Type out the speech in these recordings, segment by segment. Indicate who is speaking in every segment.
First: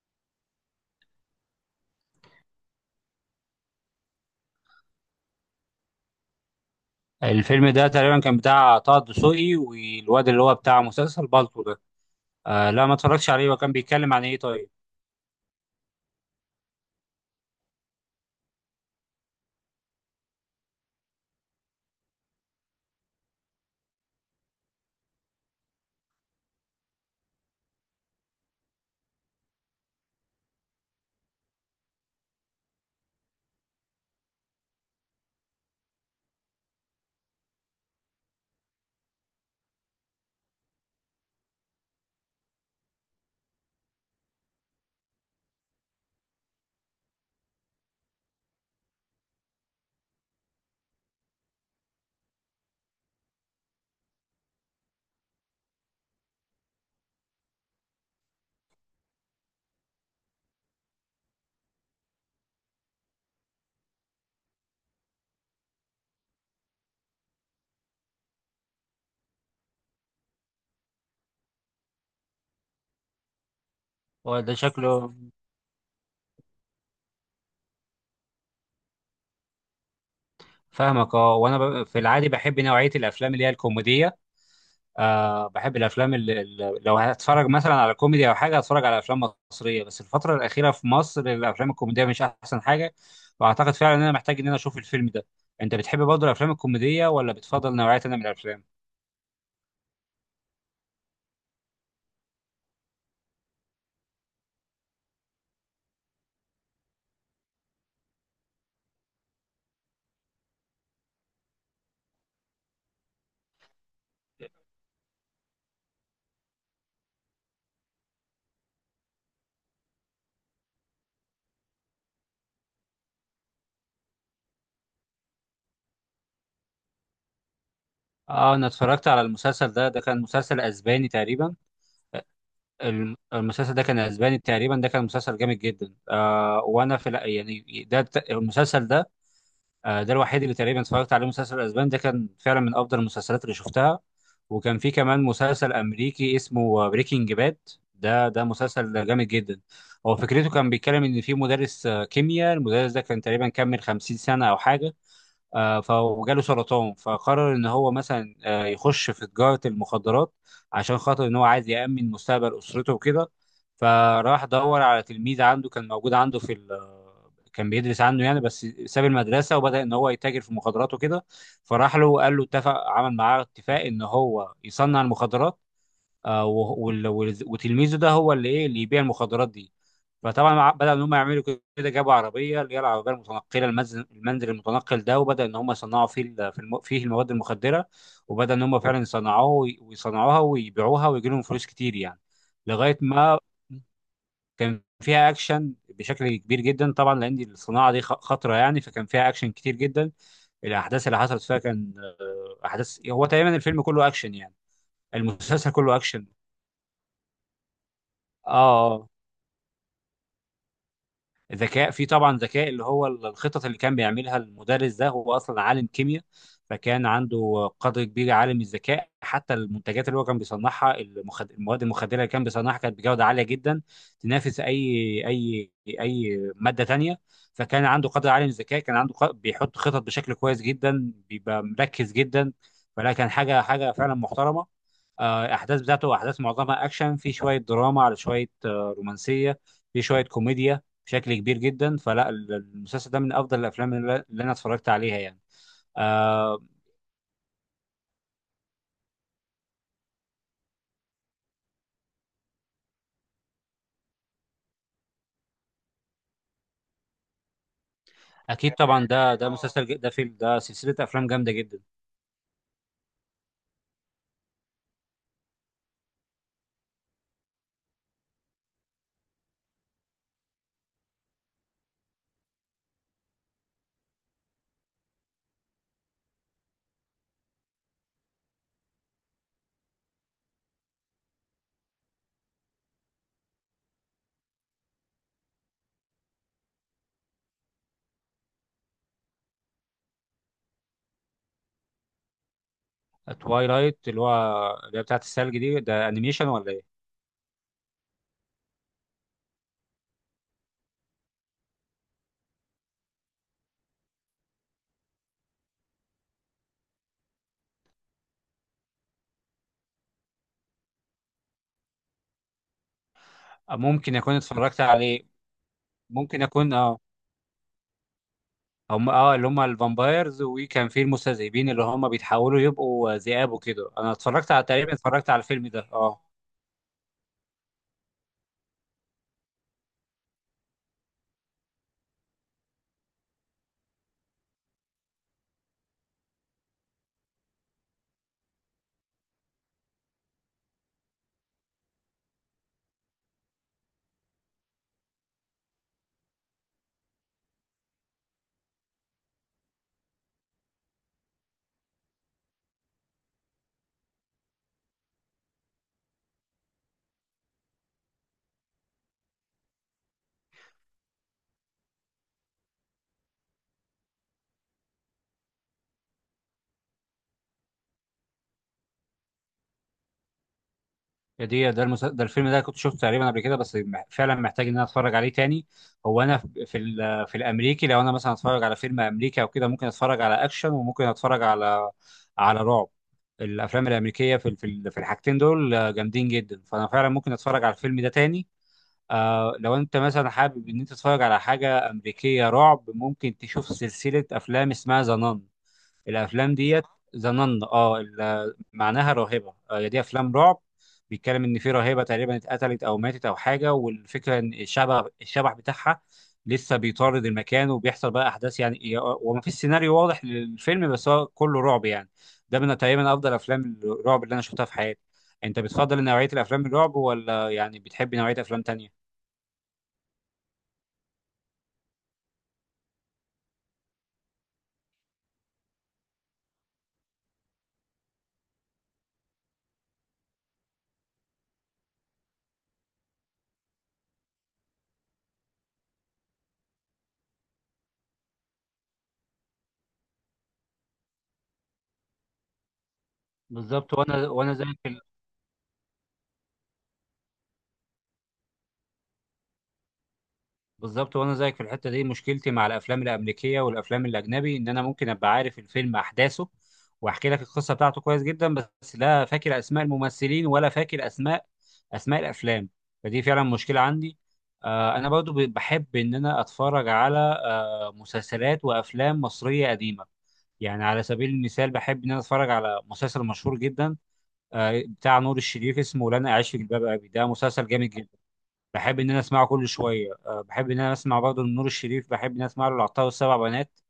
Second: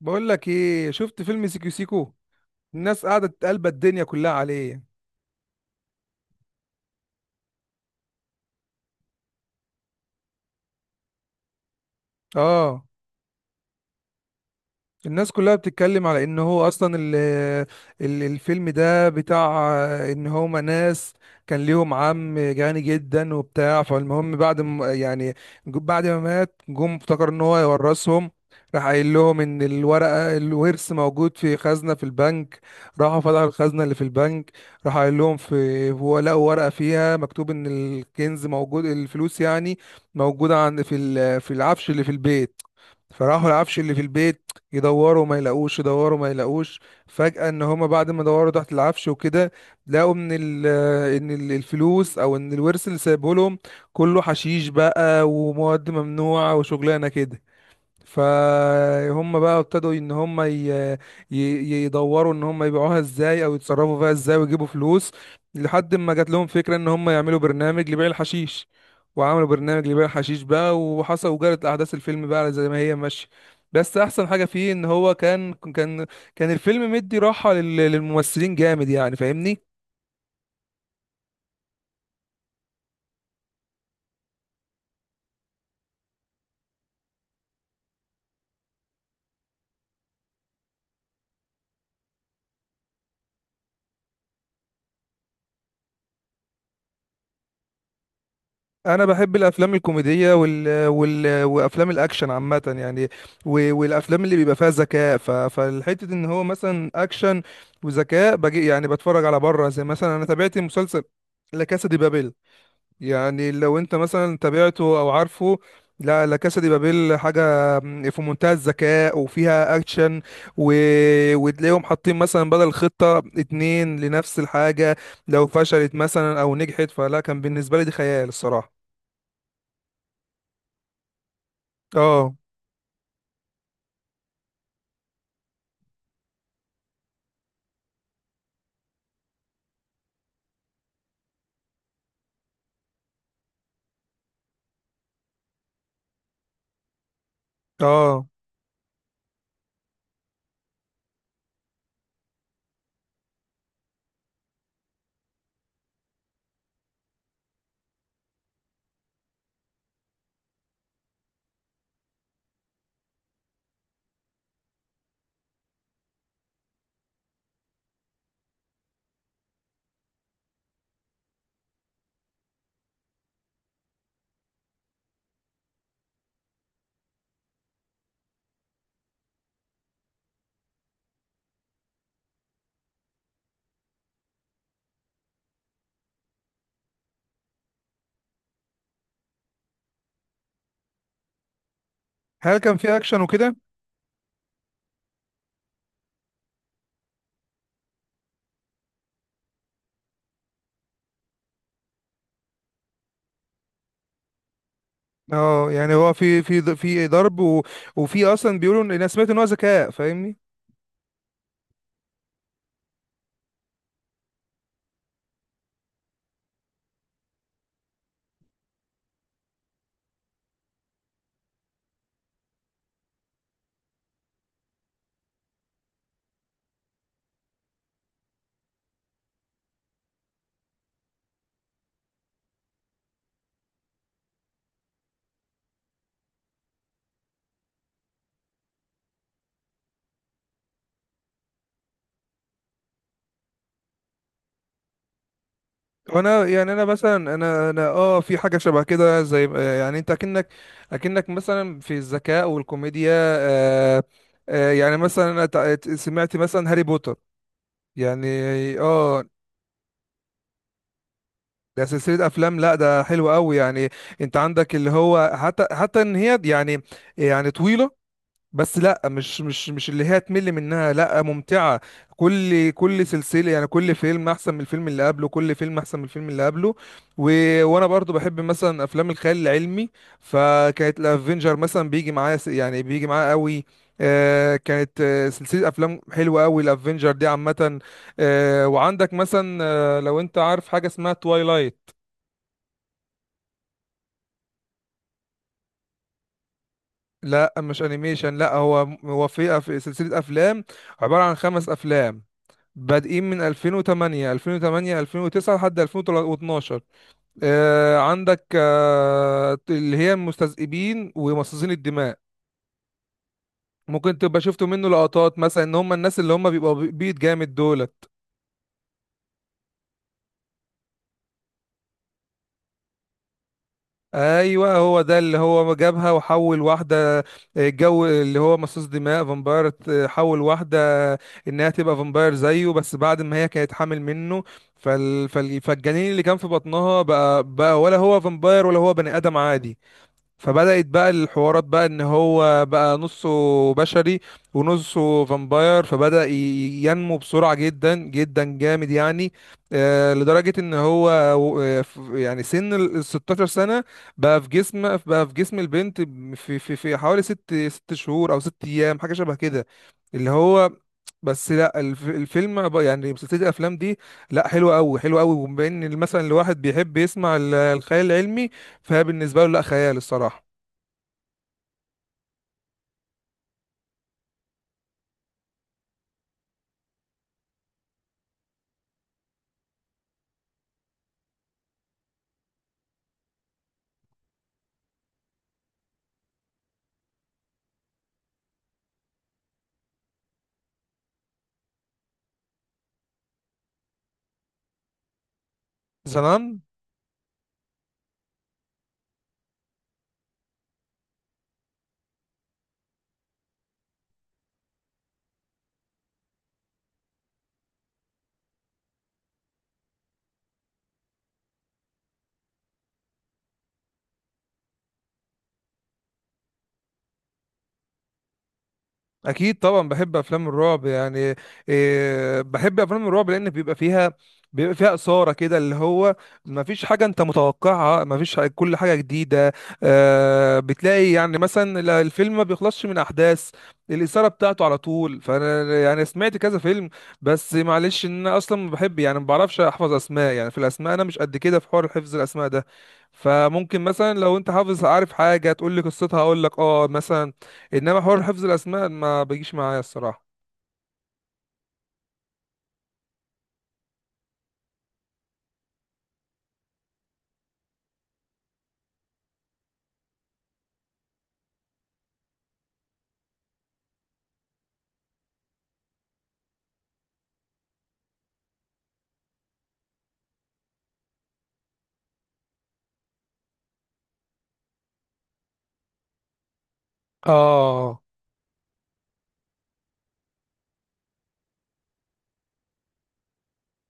Speaker 1: بقول لك ايه، شفت فيلم سيكو سيكو؟ الناس قاعده تقلب الدنيا كلها عليه.
Speaker 2: الفيلم ده تقريبا كان بتاع طه الدسوقي والواد اللي هو بتاع مسلسل بالطو ده. آه،
Speaker 1: اه.
Speaker 2: لا ما اتفرجتش عليه، وكان بيتكلم عن ايه؟ طيب،
Speaker 1: الناس كلها بتتكلم على ان هو اصلا ال الفيلم ده بتاع، ان هما ناس كان ليهم عم غني جدا وبتاع. فالمهم بعد ما يعني بعد ما مات، جم افتكر ان هو يورثهم. راح قايل لهم ان الورقه الورث موجود في خزنه في البنك. راحوا فتحوا الخزنه اللي في البنك، راح قايل لهم في هو لقوا ورقه فيها مكتوب ان الكنز موجود، الفلوس يعني موجوده عند، في في العفش اللي في البيت. فراحوا العفش اللي في البيت يدوروا ما يلاقوش، يدوروا ما يلاقوش. فجأة ان هما بعد ما دوروا تحت العفش وكده، لقوا ان الفلوس او ان الورث اللي سايبه لهم كله حشيش بقى، ومواد ممنوعة وشغلانة كده. فهم بقى ابتدوا ان هم ي... يدوروا ان هم يبيعوها ازاي او يتصرفوا فيها ازاي ويجيبوا فلوس، لحد ما جات لهم فكرة ان هم يعملوا برنامج لبيع الحشيش. وعملوا برنامج لبيع الحشيش بقى، وحصل وجرت احداث الفيلم بقى زي ما هي ماشية. بس احسن
Speaker 2: هو
Speaker 1: حاجة
Speaker 2: ده
Speaker 1: فيه ان
Speaker 2: شكله.
Speaker 1: هو كان كان الفيلم مدي راحة للممثلين جامد يعني، فاهمني؟
Speaker 2: فاهمك، اه. وانا في العادي بحب نوعية الافلام اللي هي الكوميدية. آه بحب الافلام لو هتفرج مثلا على كوميدي او حاجة هتفرج على افلام مصرية، بس الفترة الأخيرة في مصر الافلام الكوميدية مش احسن حاجة. واعتقد فعلا ان انا محتاج ان انا اشوف الفيلم ده. انت بتحب برضه الافلام الكوميدية ولا بتفضل نوعية تانية من الافلام؟
Speaker 1: انا بحب الافلام الكوميديه وافلام الاكشن عامه يعني، والافلام اللي بيبقى فيها ذكاء، فالحته ان هو مثلا اكشن وذكاء بجي يعني. بتفرج على بره، زي مثلا انا تابعت مسلسل لا كاسا دي بابيل. يعني لو انت مثلا تابعته او عارفه. لا كاسا دي بابيل حاجه في منتهى الذكاء وفيها اكشن، و... وتلاقيهم حاطين مثلا بدل خطه اتنين لنفس الحاجه، لو فشلت مثلا او نجحت. فلا، كان بالنسبه لي دي خيال
Speaker 2: اه انا
Speaker 1: الصراحه.
Speaker 2: اتفرجت على المسلسل ده، ده كان مسلسل اسباني تقريبا.
Speaker 1: اه.
Speaker 2: المسلسل ده كان اسباني تقريبا، ده كان مسلسل جامد جدا. آه وانا في الأ- يعني ده الت- المسلسل ده، آه ده الوحيد اللي تقريبا اتفرجت عليه مسلسل اسباني. ده كان فعلا من افضل المسلسلات اللي شفتها. وكان في كمان مسلسل امريكي اسمه بريكنج باد.
Speaker 1: اه.
Speaker 2: ده مسلسل جامد جدا. هو فكرته كان بيتكلم ان في مدرس كيمياء. المدرس ده كان تقريبا كمل 50 سنة او حاجة. وجاله سرطان، فقرر ان هو مثلا يخش في تجارة المخدرات عشان خاطر ان هو عايز يأمن مستقبل اسرته وكده. فراح دور على تلميذ عنده، كان موجود عنده في ال، كان بيدرس عنه يعني، بس ساب المدرسة وبدأ ان هو يتاجر في المخدرات وكده. فراح له وقال له، اتفق عمل معاه اتفاق ان هو يصنع المخدرات، وتلميذه ده هو اللي ايه اللي يبيع المخدرات دي. بدأ ان هم يعملوا كده، جابوا عربيه، اللي هي العربيه المتنقله، المنزل المتنقل ده، وبدأ ان هم يصنعوا فيه فيه المواد المخدره. وبدأ ان هم فعلا ويصنعوها ويبيعوها ويجي لهم فلوس كتير يعني.
Speaker 1: هل كان في
Speaker 2: لغايه
Speaker 1: اكشن
Speaker 2: ما
Speaker 1: وكده؟
Speaker 2: كان فيها اكشن بشكل كبير جدا طبعا، لان دي الصناعه دي خطره يعني، فكان فيها اكشن كتير جدا. الاحداث اللي حصلت فيها كان احداث، هو تقريبا الفيلم كله اكشن يعني، المسلسل
Speaker 1: اه يعني
Speaker 2: كله
Speaker 1: هو
Speaker 2: اكشن.
Speaker 1: في في ضرب، وفي اصلا بيقولوا ان انا
Speaker 2: اه
Speaker 1: سمعت ان هو ذكاء، فاهمني؟
Speaker 2: ذكاء. في طبعا ذكاء، اللي هو الخطط اللي كان بيعملها المدرس ده، هو اصلا عالم كيمياء. فكان عنده قدر كبير عالم الذكاء. حتى المنتجات اللي هو كان بيصنعها، المواد المخدره اللي كان بيصنعها، كانت بجوده عاليه جدا، تنافس اي اي ماده تانية. فكان عنده قدر عالي من الذكاء، كان عنده بيحط خطط بشكل كويس جدا، بيبقى مركز جدا. فلا كان حاجه فعلا محترمه. احداث بتاعته، احداث معظمها اكشن، في شويه دراما، على شويه رومانسيه، في شويه كوميديا بشكل كبير جدا. فلا المسلسل ده من افضل الافلام اللي اللي انا اتفرجت عليها يعني،
Speaker 1: وانا
Speaker 2: آه.
Speaker 1: يعني انا مثلا انا اه في حاجه شبه كده، زي يعني انت اكنك، اكنك مثلا في الذكاء والكوميديا. آه. آه يعني مثلا انا سمعت مثلا هاري بوتر يعني.
Speaker 2: اكيد طبعا،
Speaker 1: اه،
Speaker 2: ده فيلم، ده سلسله افلام جامده جدا.
Speaker 1: ده سلسله افلام، لا ده حلو قوي يعني. انت عندك اللي هو حتى ان هي يعني، يعني طويله، بس لا مش اللي هي تمل منها، لا ممتعة. كل سلسلة يعني، كل فيلم احسن من الفيلم اللي قبله، كل فيلم احسن من الفيلم اللي قبله. و... وانا برضو بحب مثلا افلام الخيال العلمي، فكانت الافنجر مثلا بيجي معايا يعني بيجي معايا قوي. آه، كانت آه سلسلة افلام حلوة قوي الافنجر دي عامة. آه وعندك مثلا، آه لو انت عارف حاجة اسمها توايلايت.
Speaker 2: توايلايت اللي هو، اللي هي بتاعت الثلج دي؟ ده انيميشن ولا ايه؟
Speaker 1: لا مش انيميشن، لا هو، هو في سلسلة افلام عبارة عن خمس افلام بادئين من 2008، 2008، 2009 لحد 2012. آه عندك آه اللي هي المستذئبين ومصاصين الدماء.
Speaker 2: آه، ممكن
Speaker 1: ممكن
Speaker 2: اكون
Speaker 1: تبقى شفتوا
Speaker 2: اتفرجت
Speaker 1: منه
Speaker 2: عليه.
Speaker 1: لقطات، مثلا ان هم الناس اللي
Speaker 2: ممكن
Speaker 1: هم
Speaker 2: اكون
Speaker 1: بيبقوا
Speaker 2: اه.
Speaker 1: بيض جامد دولت.
Speaker 2: هم اه اللي هم الفامبايرز، وكان في المستذئبين اللي هم بيتحولوا يبقوا ذئاب وكده. انا اتفرجت على،
Speaker 1: ايوه
Speaker 2: تقريبا
Speaker 1: هو ده
Speaker 2: اتفرجت
Speaker 1: اللي
Speaker 2: على الفيلم
Speaker 1: هو
Speaker 2: ده
Speaker 1: جابها
Speaker 2: اه.
Speaker 1: وحول واحده. آه، جو اللي هو مصاص دماء فامباير، آه، حول واحده انها تبقى فامباير زيه، بس بعد ما هي كانت حامل منه. فالجنين اللي كان في بطنها بقى ولا هو فامباير ولا هو بني ادم عادي. فبدأت بقى الحوارات بقى ان هو بقى نصه بشري ونصه فامباير، فبدأ ينمو بسرعة جدا جدا جامد يعني، آه، لدرجة ان هو آه، يعني سن ال 16 سنة بقى في جسم، بقى في جسم البنت، في حوالي ست شهور او ست ايام حاجة شبه كده اللي هو. بس لا الفيلم بقى، يعني سلسله الافلام دي لا حلوه قوي، حلوه قوي. وبما ان مثلا الواحد بيحب يسمع الخيال العلمي، فهي بالنسبة له لا خيال الصراحة.
Speaker 2: هي دي ده الفيلم ده كنت شفته تقريبا قبل كده، بس فعلا محتاج ان انا اتفرج عليه تاني. هو انا في الامريكي لو انا مثلا اتفرج على فيلم امريكي او كده، ممكن اتفرج على اكشن، وممكن اتفرج على على رعب. الافلام الامريكيه في الحاجتين دول جامدين جدا، فانا فعلا ممكن اتفرج على الفيلم ده تاني. آه لو انت مثلا حابب ان انت تتفرج على حاجه امريكيه رعب، ممكن تشوف سلسله افلام اسمها ذا نان. الافلام
Speaker 1: زنان.
Speaker 2: ديت، ظننا اه معناها راهبه. هي دي افلام رعب. بيتكلم ان في راهبه تقريبا اتقتلت او ماتت او حاجه، والفكره ان الشبح بتاعها لسه بيطارد المكان، وبيحصل بقى احداث يعني، وما فيش سيناريو واضح للفيلم، بس هو كله رعب يعني. ده من تقريبا افضل افلام الرعب اللي انا شفتها في حياتي. انت بتفضل نوعيه الافلام الرعب ولا يعني بتحب نوعيه افلام تانية؟
Speaker 1: اكيد طبعا بحب افلام الرعب يعني. إيه، بحب افلام الرعب لان بيبقى فيها، بيبقى فيها اثاره كده، اللي هو ما فيش حاجه انت متوقعها، ما فيش، كل حاجه جديده. آه، بتلاقي يعني مثلا الفيلم ما بيخلصش من احداث، الاثاره بتاعته على طول. فانا يعني سمعت كذا فيلم، بس معلش ان انا اصلا ما بحب، يعني ما بعرفش احفظ اسماء. يعني في الاسماء انا مش قد كده في حوار حفظ الاسماء ده. فممكن
Speaker 2: بالظبط
Speaker 1: مثلا
Speaker 2: وانا
Speaker 1: لو انت
Speaker 2: وانا زيك.
Speaker 1: حافظ عارف حاجه تقول لي قصتها، اقول لك اه مثلا. انما حوار حفظ الاسماء ما بيجيش معايا الصراحه.
Speaker 2: بالظبط وانا زيك في الحته دي. مشكلتي مع الافلام الامريكيه والافلام الاجنبي ان انا ممكن ابقى عارف الفيلم احداثه، واحكي لك القصه بتاعته كويس جدا، بس لا فاكر اسماء الممثلين ولا فاكر اسماء اسماء الافلام. فدي فعلا مشكله عندي. آه انا برضو بحب ان انا اتفرج على آه مسلسلات وافلام مصريه قديمه. يعني على سبيل المثال بحب ان انا اتفرج على مسلسل مشهور جدا بتاع نور الشريف، اسمه لن اعيش في جلباب ابي. ده مسلسل جامد،
Speaker 1: اه،
Speaker 2: بحب ان انا اسمعه كل شويه. أه بحب ان انا اسمع برضه لنور الشريف، بحب ان انا اسمع له العطار والسبع بنات،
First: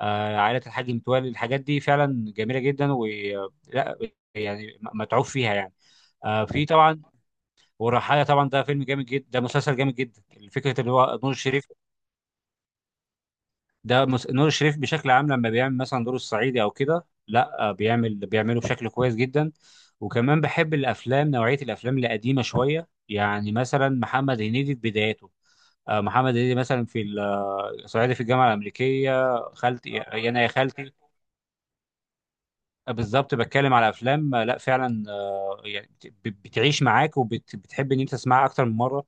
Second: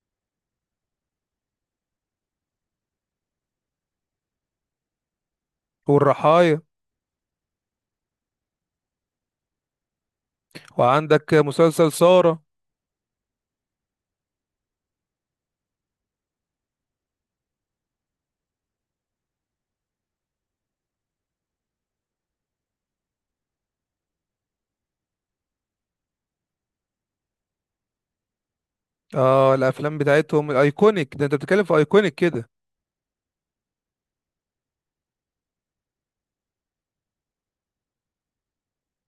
Speaker 2: أه عائله الحاج متولي. الحاجات دي فعلا جميله جدا، و، لا، يعني متعوب فيها يعني. أه
Speaker 1: والرحايا.
Speaker 2: في طبعا والرحايا طبعا. ده فيلم جامد جدا، ده مسلسل جامد جدا. فكره اللي هو نور
Speaker 1: وعندك
Speaker 2: الشريف،
Speaker 1: مسلسل سارة.
Speaker 2: نور الشريف بشكل عام لما بيعمل مثلا دور الصعيدي او كده، لا أه، بيعمل بيعمله بشكل كويس جدا. وكمان بحب الافلام، نوعيه الافلام القديمه شويه، يعني مثلا محمد هنيدي في بداياته. محمد هنيدي مثلا في ال- آه، صعيدي في الجامعه الامريكيه،
Speaker 1: اه،
Speaker 2: خالتي
Speaker 1: الافلام
Speaker 2: يا انا يا
Speaker 1: بتاعتهم
Speaker 2: خالتي.
Speaker 1: الايكونيك ده، انت بتتكلم في ايكونيك كده.
Speaker 2: بالظبط، بتكلم على افلام لا فعلا يعني بتعيش معاك، وبتحب ان انت تسمعها اكتر من مره.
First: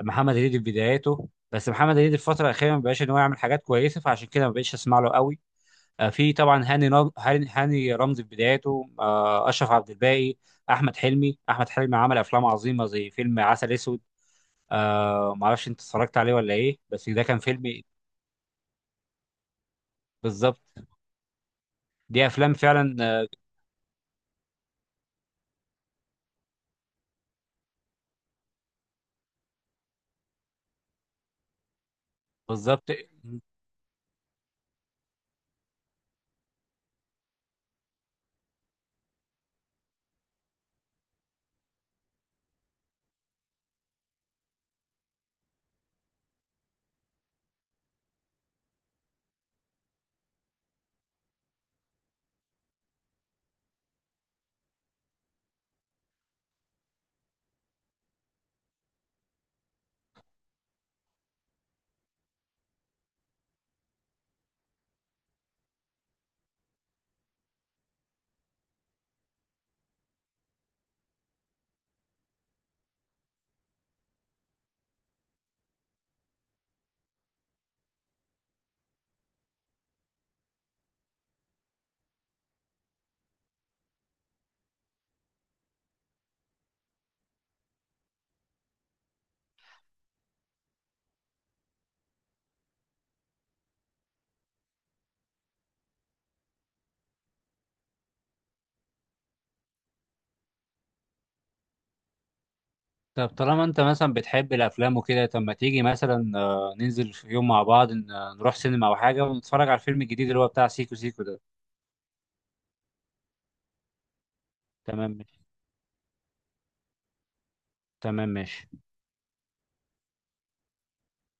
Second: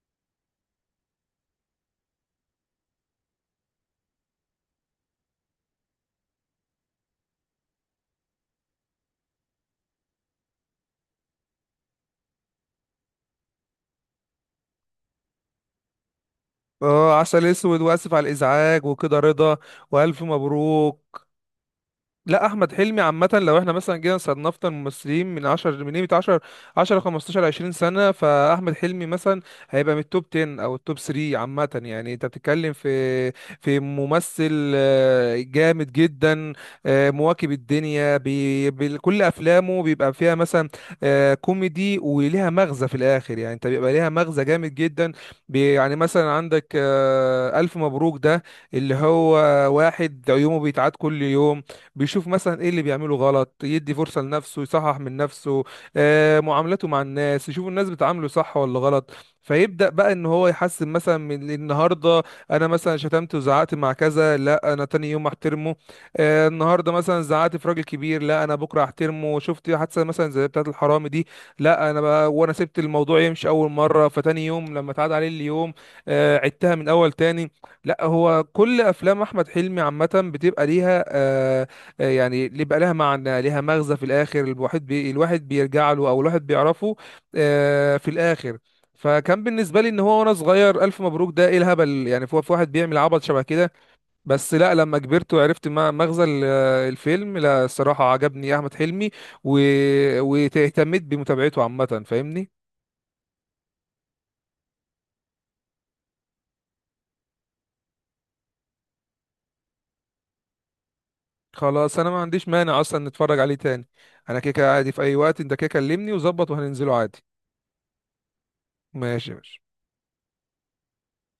Speaker 2: محمد هنيدي في بداياته، بس محمد هنيدي الفتره الاخيره ما بقاش ان هو يعمل حاجات كويسه، فعشان كده ما بقتش اسمع له قوي. في طبعا هاني نج- هاني هاني رمزي في بداياته، اشرف عبد الباقي، احمد حلمي احمد حلمي عمل افلام عظيمه زي فيلم عسل اسود. ما اعرفش انت اتفرجت عليه ولا ايه، بس
Speaker 1: اه،
Speaker 2: ده كان
Speaker 1: عسل اسود،
Speaker 2: فيلم.
Speaker 1: واسف على الازعاج، وكده رضا، والف
Speaker 2: بالظبط،
Speaker 1: مبروك.
Speaker 2: دي
Speaker 1: لا
Speaker 2: افلام
Speaker 1: احمد
Speaker 2: فعلا،
Speaker 1: حلمي عامه،
Speaker 2: آه.
Speaker 1: لو احنا مثلا جينا صنفنا الممثلين من 10، من قيمه 10، 10، 15، 20 سنه، فاحمد حلمي مثلا هيبقى من التوب 10 او التوب 3 عامه. يعني انت بتتكلم
Speaker 2: بالظبط،
Speaker 1: في في ممثل آه، جامد جدا. آه، مواكب الدنيا، بكل افلامه بيبقى فيها مثلا آه، كوميدي وليها مغزى في الاخر يعني، انت بيبقى ليها مغزى جامد جدا. يعني مثلا عندك آه، الف مبروك ده اللي هو واحد عيومه بيتعاد كل يوم، بيشوف مثلا ايه اللي بيعمله غلط، يدي فرصة لنفسه يصحح من نفسه. آه، معاملته مع الناس، يشوف الناس بتعامله صح ولا غلط، فيبدأ بقى ان هو يحسن مثلا من النهارده. انا مثلا شتمت وزعقت مع كذا، لا انا تاني يوم احترمه. آه، النهارده مثلا زعقت في راجل كبير، لا انا بكره احترمه. شفت حادثه مثلا زي بتاعه الحرامي دي، لا انا بقى وانا سبت الموضوع يمشي اول مره، فتاني يوم لما اتعاد عليه اليوم، آه، عدتها من اول تاني. لا هو، كل افلام احمد حلمي عامه بتبقى ليها آه، آه، يعني اللي بقى لها معنى، لها مغزى في الاخر، الواحد الواحد بيرجع له او الواحد بيعرفه آه، في الاخر. فكان بالنسبه لي ان هو وانا صغير الف مبروك ده ايه الهبل يعني؟ في في واحد بيعمل عبط شبه كده. بس لا لما كبرت وعرفت مغزى الفيلم، لا الصراحه عجبني احمد حلمي، و... واهتميت بمتابعته عامه، فاهمني؟
Speaker 2: طب طالما انت مثلا بتحب الافلام وكده، طب ما تيجي مثلا ننزل في يوم مع بعض، نروح سينما او حاجه، ونتفرج على الفيلم الجديد اللي هو بتاع سيكو سيكو ده.
Speaker 1: خلاص، انا ما عنديش مانع اصلا نتفرج عليه تاني. انا كيكه عادي في
Speaker 2: تمام
Speaker 1: اي وقت،
Speaker 2: ماشي.
Speaker 1: انت كيكه كلمني وظبط وهننزله عادي.
Speaker 2: تمام ماشي.
Speaker 1: ماشي يا باشا.